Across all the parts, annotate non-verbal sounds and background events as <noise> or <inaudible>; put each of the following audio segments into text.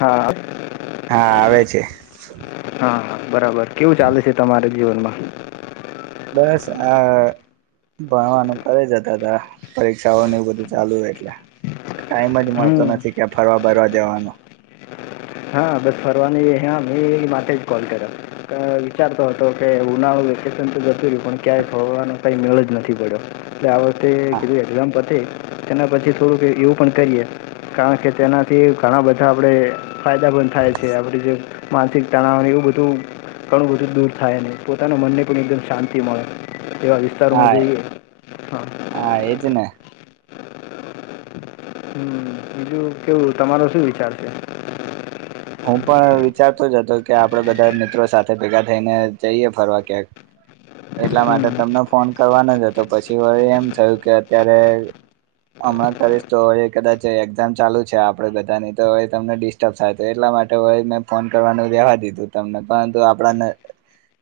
હા હા આવે છે હા હા બરાબર કેવું ચાલે છે તમારા જીવનમાં બસ આ ભણવાનું કરે જતા હતા પરીક્ષાઓનું એવ બધું ચાલુ હો એટલે ટાઈમ જ મળતો હમ નથી કે્યા ફરવા બરવા જવાનો. હા બસ ફરવાની હા મેં માટે જ કોલ કર્યો વિચારતો હતો કે ઉના વેકેશન તો જતું રહ્યું પણ ક્યાંય ફળવવાનો કઈ મેળ જ નથી પડ્યો તસ્તે કધું એક્ઝામ પતીતે તેના પછી થોડુંક એવું પણ કરીએ કારણ કે તેનાથી ઘણા બધા આપડે ફાયદા પણ થાય છે આપણી જે માનસિક તણાવને એવું બધું ઘણું બધું દૂર થાય અનેને પોતાના મનને પણ એકદમ શાંતિ મળે એવા વિસ્તારોમાં હા જઈએ હા હા એજ ને હમ બીજું કેવું તમારો શું વિચાર છે હું પણ વિચારતો જ હતો કે આપડે બધા મિત્રો સાથે ભેગા થઈને જઈએ ફરવા ક્યાંક એટલા માટે હમ તમને ફોન કરવાનો જ હતો પછી વળ એમ થયું કે અત્યારે હમણાં કરીશ તો હવે કદાચ એક્ઝામ ચાલુ છે આપડે બધાની તો હ તમને ડિસ્ટર્બ થાય એટલા માટે હોય મેં ફોન કરવાનું રેવા દીધું તમને પરંતુ આપણા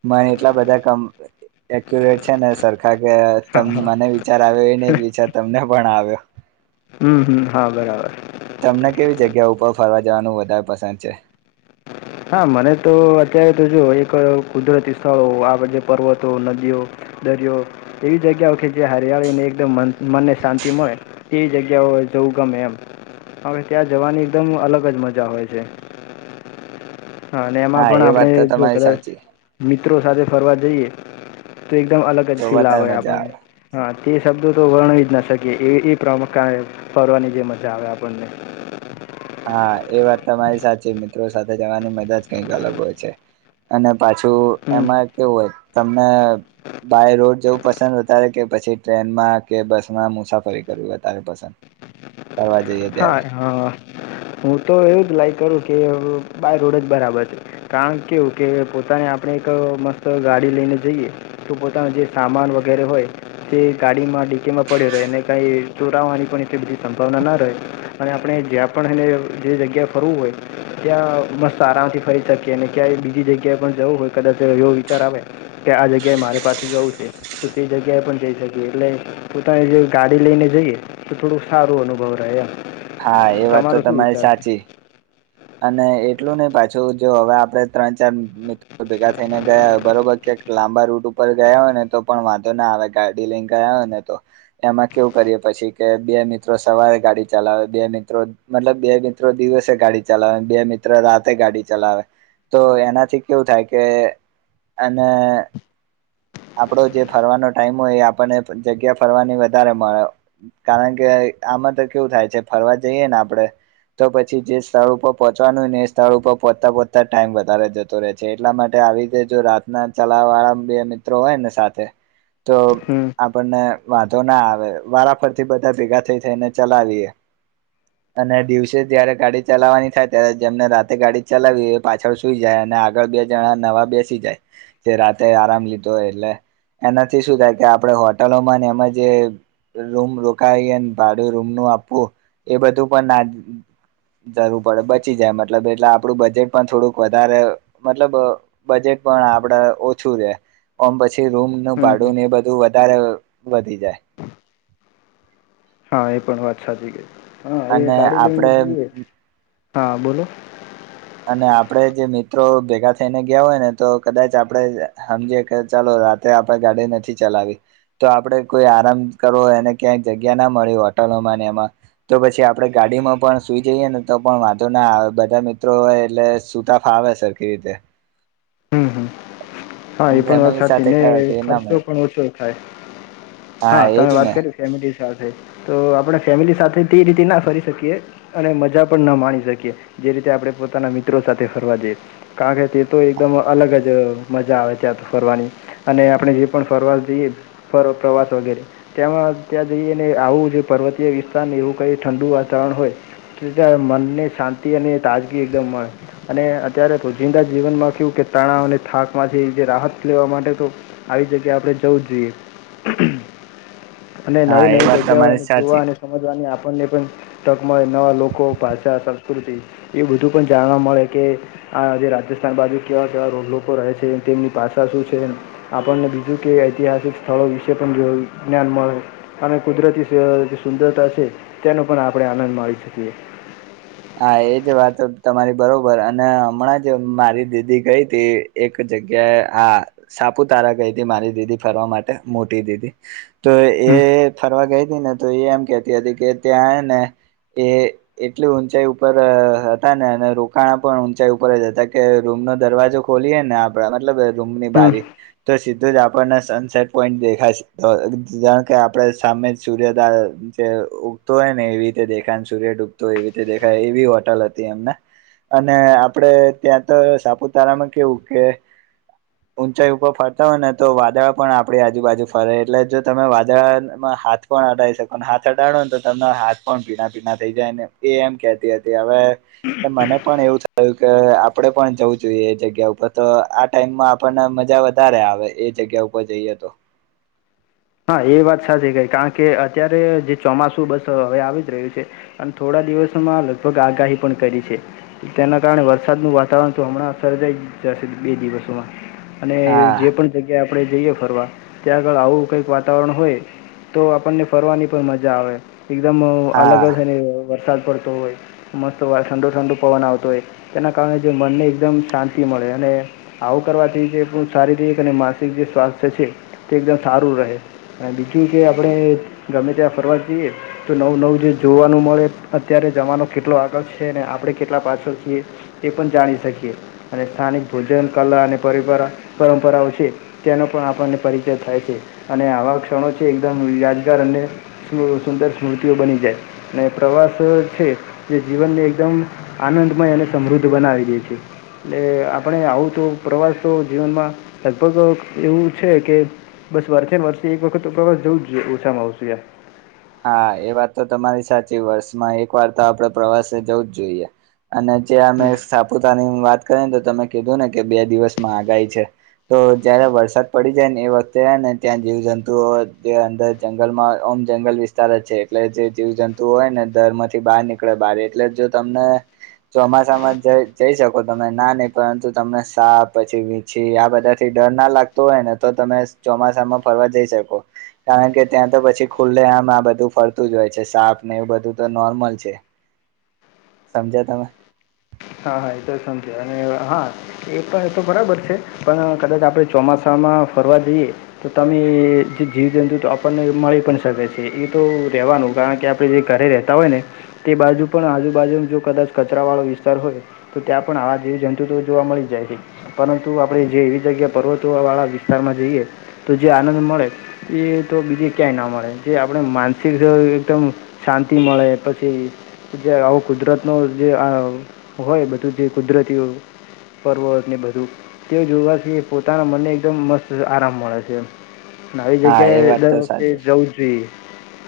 મને એટલા બધા કમ એક્યુરેટ છે ને સરખા કે હા હા. મને વિચાર આવ્યો એને જ વિચાર તમને પણ આવ્યો હમ હમ હા બરાબર તમને કેવી જગ્યા ઉપર ફરવા જવાનું વધારે પસંદ છે હા મને તો અત્યારે તો જો એક કુદરતી સ્થળો આ બધ પર્વતો નદીઓ દરિયો એવી જગ્યાઓ કે જે હરિયાળીને એકદમ મનને શાંતિ મળે તેવી જગ્યાઓ જવું ગમે એમ હવે ત્યાં જવાની એકદમ અલગ જ મજા હોય છે હા અને એમાં પણ એ આપણે વાત તો જો તમારી કદાચ સાચી મ મ સાથે ફરવા જઈએ તો એકમ અલગ જ તો ફીલ વધારે આવે આપ મજા હ શબ્દો તો વર્ણ જ ના શકીએ એ પ્રણે ફરવાની જે મજા આવે આપણને હા એ વાત તમારી સાચી મિત્રો સાથે જવાની મજા જ કઈક અલગ હોય છે અને પાછું એમાં કેવું હોય તમને બાય રોડ જવું પસંદ વધારે કે પછી ટ્રેનમાં કે બસમાં મુસાફરી કરવી વધારે પસંદ <inaudible> કરવા જઈએ ત્યારે હા હું તો એવું જ લાઈક કરું કે બાય રોડ જ બરાબર છે કારણ કેવું કે પોતા આપણે એક મસ્ત ગાડી લઈને જઈએ તો પોતાનો જે સામાન વગેરે હોય તે ગાડી ડીમાં પડ્યો એને કઈ ચોરાવાની પણ એ બધી સંભાવના ના રહે અને આપણે જ્યાં પણ એને જે જગ્યાએ ફરવું હોય ત્યાં મસ્ત આરામથી ફરી શકીએ અનેને ક્યાંય બીજી જગ્યાએ પણ જવું હોય કદાચ એવો વિચાર આવે કે આ જગ્યાએ મારે પાસે જવું છે તો તે જગ્યાએ પણ જઈ શકીએ એટલે પોતાની જે ગાડી લઈને જઈ એ તો થોડું સારું અનુભવ રહે આ. હા, એ વાત તો તમારી સાચી. અને એટલું નહ પાછું જો હવે આપડે ત્રણ ચાર મિત્રો ભેગા થઈને ગયાય બરોબર કે એક લાંબા રૂટ ઉપર ગયા હોય ને તો પણ વાંધો ના આવે ગાડી લઈને ગયા હોય ને તો. એમાં કેવું કરીએ કે પછી કે બે મિત્રો સવારે ગાડી ચલાવે બે મિત્રો મતલબ બે મિત્રો દિવસે ગાડી ચલાવે ને બે મિત્ર રાતે ગાડી ચલાવે તો એનાથી કેવું થાય કે અને આપડો જે ફરવાનો ટાઈમ હોય. એ આપને જગ્યા ફરવાની વધારે મળે. કારણ કે તો એ આમાં તો કેવું થાય છે ફરવા જઈએ ને આપડે. તો પછી જે સ્થળ ઉપર પહોંચવાનું ને એ સ્થળ ઉપર પહોંતા પહોચતા ટાઈમ વધારે જતો રહે છે. એટલા માટે આવી રીતે જો રાત ચલાવ વાળા બે મિત્રો હોય ને સાથે તો હમ આપણને વાંધો ના આવે વારા પરરથી બધા ભેગા થઈ થઈને ચલાવીએે. અને દિવસે ત્યારે ગાડી ચલાવવાની થાય. ત્યારે જેમને રાતે ગાડી ચલાવી એ પાછળ સુઈ જાય. અને આગળ બે જણા નવા બેસી જાય. તે રાતે આરામ લીધોય એટલે એનાથી શું થાય કે આપડે હોટલોમાં ને એમાં જે રૂમ રોકાય અને ભાડું રૂમનું આપવું એ બધું પણ ના જરૂર પડે બચી જાય. મતલબ એટલે આપડું બજેટ પણ થોડુંક વધારે મતલબ બજેટ પણ પણ આપડે ઓછું રે. ઓમ પછ ટી રૂમનું હમ હમ ભાડું એ બધું વધારે વધી જાય. હા એ પણ વાત સાચી કઈ અને આ ગાડી લઈ જોઈએ. હા બોલો. અને આપડે જે મિત્રો ભેગા થઈને ગયા હોય ને તો કદાચ આપડે હમજે કે ચાલો રાતે આપે ગાડી નથી ચલાવી. તો આપડે કોઈ આરામ કરવો એને ક્યાંય જગ્યા ના મળી હોત તો એમાં ને એમાં. તો પછી આપડે ગાડીમાં પણ સુઈ જઈએ ને તો પણ વાંધો ના આવે બધા મિ તો એ એટલે સુતા ફાવે સરખી રીતે. હમ હમ હા એ પણ વાત ફેમિલી સાચ સાથે ને ગયો તો એ ના ખર્ચો મળે પણ ઓછો થાય. હા, તમે એજ વાત ને કરી ફેમિલી સાથે તો આપણે ફેમિલી સાથે તે રીતે ના ફરી શકીએ. અને મજા પણ ન માણી શકીએ. જે રીતે આપણે પો તાના મિત્રો સાથે ફરવા જઈ. કારણ કે તે તો એકદમ અલગ જ અહ મજા આવે ત્યાં તો ફરવાની અને આપણે જે પણ ફરવા જઈએ. ફર પ્રવાસ વગેરે ત્યાં અ ત્યાં જઈ ને આવું પર્વતીય વિસ્તારને એવું કઈ ઠંડુ વાતાવરણ હોય. તો ત્યાં મનને શાંતિ અને તાજગી એકદમ મળે અને અત્યારે રોજિંદા જીવનમાં કયું કે તણાવ અને થાક માંથી જે રાહત લેવા માટે તો આવી જગ્યા આપણે જવું જોઈએ. અને હા એ નવી-નવી વાત તમારી જગ્યાઓને સાચી જોવા અને સમજવાની આપ પન ને પણ તક મળે નવા લોકો ભાષા સંસ્કૃતિ એ બધું પણ જાણવા મળે કે આ આજે રાજસ્થાન બાજુ કેવા કેવા રોડ લોકો રહે છે. છે. તેમની પાછા શું છે? આપણને બીજું કે ઐતિહાસિક સ્થળો વિશે પણ જો જ્ઞાન મ અને કુદરતી સ-સુંદરતા છે. તેનો પણ આપણે આનંદ માણી શકીએ. હા એજ વાત તો તમારી બરોબર અને હમણાં જે મારી દીદી ગઈ તી એક જગ્યાએ આ સા આપુતારા ગઈ તી મારી દીદી ફરવા માટે મોટી દીદી તો એ હમ ફરવા ગઈ ને તો એ એમ કેતી હતી. કે ત્યાં ને એ એટલી ઊંચાઈ ઉપર અહ હતા ને અને રોકાણ પણ ઊંચાઈ ઉપર જ હતા કે રૂમ નો દરવાજો ખોલીએ ને આપ બરા મતલબ રૂમની હમ બારી તો સીધું જ આપણને સનસેટ પોઈન્ટ દેખાશે. તો ધારણ કે આપડે સામે સૂર્ય દા જે ઉગતો હોય ને એવી રીતે દેખાય સૂર્ય ઉગતો એવી રીતે દેખાય એવી હોટલ હતી એમને અને આપડે ત્યાં તો સાપુતારામાં કેવું કે ઊંચાઈ ઉપર ફરતા હોય ને તો વાદળા પણ આપણી આજુબાજુ ફરે એટલે જો તમે વાદળામાં હાથ પણ અડા શકો હાથ અડાડોને તો તમને હાથ પણ ભીના-ભીના થઈ જાય ને. એ એમ કેતી હતી હવે મને પણ એવું થયું કે આપડે પણ જવું જોઈએ એ જગ્યા ઉપ તો તો આ ટાઈમમાં આપણને મજા વધારે આવે એ જગ્યા ઉપર જઈએ તો. <inaudible> હા એ વાત સાચી કઈ કારણ કે અત્યારે જે ચોમાસું બસ હવે આવી જ રહ્યું છે. આન થોડા દિવસોમાં લગભગ આગાહી પણ કરી છે. તેના કારણે વરસાદનું વાતાવરણ તો હમણાં સર્જાય વિચારશે બે દિવસોમાં અને હા જે પણ જગ્યાએ આપણે જઈએ ફરવા ત્યાં આગળ આવું કંઈક વાતાવરણ હોય તો આપણને ફરવાની પણ મજા આવે એકદમ હા અલગ જ અને વરસાદ પડતો હોય મસ્ત વા ઠંડો ઠંડો પવન આવતો હોય તેના કારણે જે મનને એકદમ શાંતિ મળે અને આવું કરવાથી જે શારીરિક અને માનસિક જે સ્વાસ્થ્ય છે તે એકદમ સારું રહે. અને બીજું કે આપણે ગમે ત્યાં ફરવા જઈએ તો નવું નવું જે જોવાનું મળે અ અત્યારે જવાનો કેટલો આગર્શ છે અને આપણે કેટલા પાછળ છીએ એ પણ જાણી શકીએ અને સ્થાનિક ભોજન કલા અને પરિપરા પરંપરાઓ છે તેનો પણ આપણને પરિચય થાય છે. અને આવા ક્ષણો છે એકદમ યાદગાર અને સુ સુંદર સ્મૃતિઓ બની જાય અને પ્રવા અસ છે જે જીવનને એકદમ આનંદમય અને સમૃદ્ધ બનાવી દે છે. લે આપણે આવું તો પ્રવાસ તો જીવનમાં લગભગ અક એવું છે કે બસ વ્યારખે વરતી એક વખતસ જવું જ જોઈએ ઓછામાં આવશું યાર. હા, એ વાત તો તમારી સાચી વર્ષમાં એક વાર તો આપડ પ્રવાસે જવું જ જોઈએ. અને જ્યાં ને સાપુતા ની વાત કરીને તો તમે કીધું ને કે બે દિવસમાં આગાઈ છે. તો જયારે વરસાદ પડી જાય ને એ વખતે ને ત્યાં જીવ જંતુઓ જે અંદર જંગલમાં અહ અમ્ જંગલ વીસ ચારે છે એટલે જે જીવ જંતુ હોય ને દર માંથી બહાર નીકળે બારે એટલે જો તમને ચોમા ચોસામાં જઈ શકો તમે ના નહી પરંતુ તમને સા પછી વીછી આ બધા થી ડર ના લ લાગતું હોય ને તો તમે ચોમાસામાં ફરવા જઈ શકો કારણ કે ત્યાં તો પછી ખુલ્લે આમ બધું ફરતું જ હોય છે સાપ ને એવું બધું તો નોર્મલ છે. સમજ્યા તમે. હા હા એ તો સમજ અને હા એ પણ તો બરાબર છે પણ કદાચ આપણે ચોમાસામાં માં ફરવા જઈએ તો તમે જે જીવ જંતુ તો આપણને મળી પણ શકે છે એ તો રે વાનું કરવાનું કારણ કે આપણે જે ઘરે રહેતા હોય ને તે બાજુ પણ આજુબાજુ જો કદાચ કચરાવાળો વિસ્તાર હોય. તો ત્યાં પણ આવા જેવી જંતુ તો જોવા મળી જાય છે પરંતુ આપણે જે એવી જગ્યા પર્વતો વાળા વિ વિસ્તારમાં જઈએ તો જે આનંદ મળે એ તો બીજે ક્યાંય ના મળે જે આપણે માનસિક એકદમ શાંતિ મળે પછી જે આવો કુદરત નો આ હોય બધું જે કુદરતીઓ પર્વત ને બધું તે જોવાથી પોતાના મનને એકદમ મસ્ત આરામ મળે છે. આવી હા એ જગ્યાએ વાત દર તો વખતે સાચી જવું જોઈએ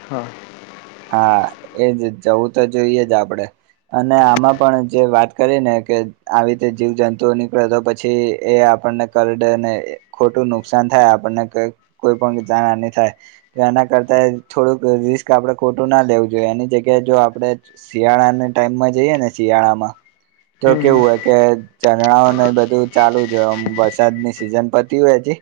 હા. હા એજ જવું તો જોઈએ જ આપડે. અને આમાં પણ જે વાત કરી ને કે આવી રીતે જીવ જંતુઓ નીકળે તો પછી એ અપ આપને કરડે ને ખોટું નુકસાન થાય આપણને કોઈ પણ જાણની થાય ત્યાં ના કરતા થોડો રિસ્ક આપડા ખોટું ના લેવું જોઈએ એની જગ્યાએ જો આપડણે શિયાળાની ટાઈમમાં જઈએ ને શિયાળામાં તો હમ કેવું હમ હોય કે ચઝરણા ને બધું ચાલુ જ વરસાદની સિઝન પતી હોય છે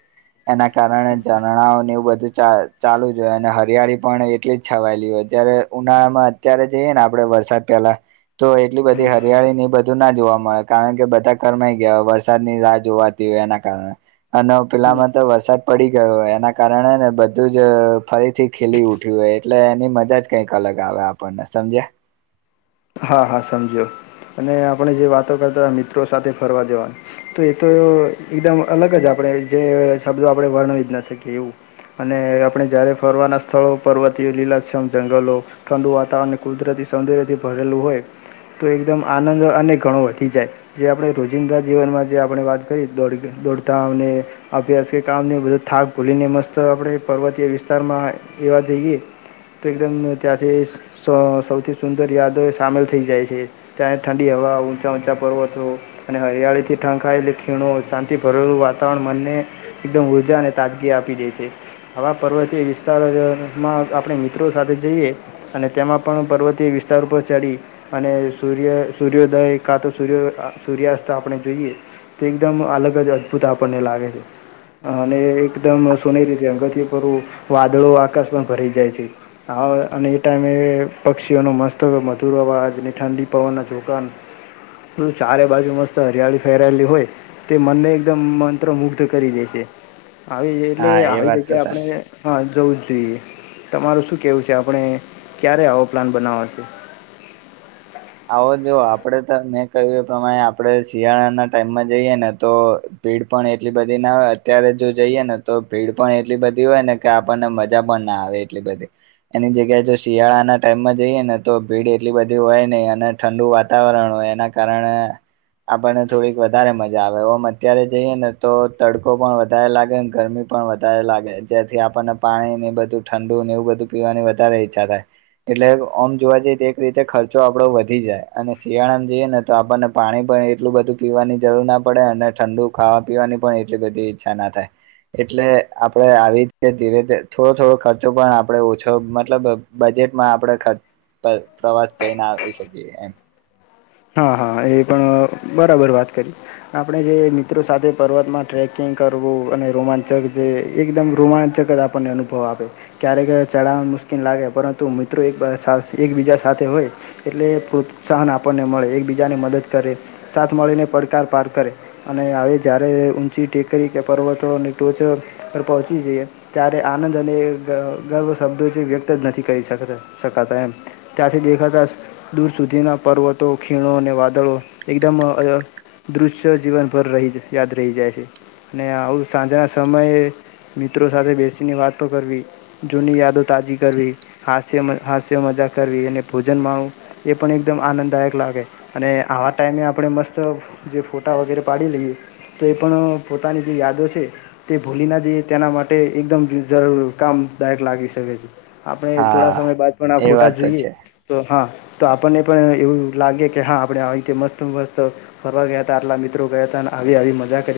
એના કારણે ઝરણાઓનેવ બધ ચ ચાલુ જ હોય અને હરિયાળી પણ એટલી જ છવાયેલી રે જ્યારે ઉનાળામાં અત્યારે જઈએ ને આપડે વરસાદ પેલા તો એટલી બધી હરિયાળી ને એ બધું ના ન જોવા મળે કારણ કે બધા ઘરમાય ગયા હોય વરસાદની રાહ જોવાતી હોય એના કારણે અને પેલા માં તો વરસાદ પડી ગયો હોય એના કારણે ને બધું જ ફરીથી ખીલી ઉઠ્યું હોય એટલે એની મજા જ કઈક અલગ આવે આપણને સમજે. હા હા સમજ્યો. અને આપણે જે વાતો કરતા મિત્રો સાથે ફરવા જવા તો એ તો એકદમ અલગ જ આપણે આપણે જે શબ્દો આપડે વર્ણ જ ના શકીએ એવું. અને આપણે જારે ફરવાના સ્થળો પર્વતીયો લીલાક્ષમ જંગલો ઠંડુ વાતાવરણ કુદરતી સૌંદર્યથી ભરેલું હોય. તો એકદમ આનંદ અનેક ઘણો વધી જાય, જે આપણે રોજિંદા જીવનમાં જે આપણે વાત કરી દોડી દોડધામ ને, અભ્યાસ કે કામને, બધો થાક ભૂલીને, મસ્ત આપણે પર્વતીય વિસ્તારમાં રેવા જઈએ, તો એકદમ ત્યાંથી સ સૌથી સુંદર યાદ તો એ સામેલ થઈ જાય છે ત્યાં ઠંડી હવા, ઊંચા ઊંચા પર્વતો, અને હરિયાળીથી ઢંકાયેલી ખીણો, સાંતિ ભરેલું વાતાવરણ, મનને એકદમ ઉર્જા અને તાજગી આપી દે છે. આવા પર્વતીય વિસ્તારોમાં આપણે મિત્રો સાથે જઈએ અને તેમાં પણ પર્વતીય વિસ્તાર ઉપર ચડી અને સૂર્ય સૂર્યોદય કાં તો સૂર્ય સૂર્યાસ્ત આપણે જોઈએ તો એકદમ અલગ જ અદ્ભુત આપણને લાગે છે અને એકદમ સોનેરી રંગથી પૂરું વાદળો આકાશ પણ ભરાઈ જાય છે આ અને એ ટાઈમે પક્ષીઓનો મસ્ત મધુર અવાજ અને ઠંડી પવનના ઝોકાં બધું ચારે બાજુ મસ્ત હરિયાળી ફેલાયેલી હોય તે મનને એકદમ મંત્રમુગ્ધ કરી દે છે આવી એટલે હા એ આવી વાત જગ્યાએ તો સાચી આપણે હા જવું જ જોઈએ તમારું શું કહેવું છે આપણે ક્યારે આવો પ્લાન બનાવાશે આવો જો આપડે તો મેં કહ્યું એ પ્રમાણે આપડે શિયાળાના ટાઈમમાં જઈએ ને તો ભીડ પણ એટલી બધી ના હોય અત્યારે જો જઈએ ને તો ભીડ પણ એટલી બધી હોય ને કે આપણને મજા પણ ના આવે એટલી બધી એની જગ્યાએ જો શિયાળાના ટાઈમમાં જઈએ ને તો ભીડ એટલી બધી હોય નહી અને ઠંડુ વાતાવરણ હોય એના કારણે આપણને થોડીક વધારે મજા આવે ઓમ અત્યારે જઈએ ને તો તડકો પણ વધારે લાગે ને ગરમી પણ વધારે લાગે જેથી આપણને પાણી ને બધું ઠંડુ ને એવું બધું પીવાની વધારે ઈચ્છા થાય એટલે ઓમ જોવા જઈએ તો એક રીતે ખર્ચો આપડો વધી જાય અને શિયાળામાં જઈએ ને તો આપણને પાણી પણ એટલું બધું પીવાની જરૂર ના પડે અને ઠંડુ ખાવા પીવાની પણ એટલી બધી ઈચ્છા ના થાય એટલે આપણે આવી રીતે ધીરે થોડો થોડો ખર્ચો પણ આપણે ઓછો મતલબ બજેટમાં આપણે ખર્ચ પ્રવાસ જઈને આવી શકીએ એમ હા હા એ પણ બરાબર વાત કરી આપણે જે મિત્રો સાથે પર્વતમાં ટ્રેકિંગ કરવું અને રોમાંચક જે એકદમ રોમાંચક જ આપણને અનુભવ આપે ક્યારેક ચઢાણ મુશ્કેલ લાગે પરંતુ મિત્રો એક એકબીજા સાથે હોય એટલે પ્રોત્સાહન આપણને મળે એકબીજાને મદદ કરે સાથ મળીને પડકાર પાર કરે અને હવે જ્યારે ઊંચી ટેકરી કે પર્વતોની ટોચ પર પહોંચી જઈએ ત્યારે આનંદ અને ગર્વ શબ્દો જે વ્યક્ત જ નથી કરી શકતા શકાતા એમ ત્યાંથી દેખાતા દૂર સુધીના પર્વતો ખીણો અને વાદળો એકદમ દૃશ્ય જીવનભર રહી યાદ રહી જાય છે અને આવું સાંજના સમયે મિત્રો સાથે બેસીને વાતો કરવી જૂની યાદો તાજી કરવી હાસ્ય હાસ્ય મજા કરવી અને ભોજન માણવું એ પણ એકદમ આનંદદાયક લાગે અને આવા ટાઈમે આપણે મસ્ત જે ફોટા વગેરે પાડી લઈએ તો એ પણ પોતાની જે યાદો છે તે ભૂલી ના જઈએ તેના માટે એકદમ જરૂર કામદાયક લાગી શકે છે આપણે હા થોડા સમય બાદ પણ આ એ ફોટા વાત તો જોઈએ છે તો હા તો આપણને પણ એવું લાગે કે હા આપણે આવી રીતે મસ્ત મસ્ત ફરવા ગયા હતા આટલા મિત્રો ગયા હતા અને આવી આવી મજા કરી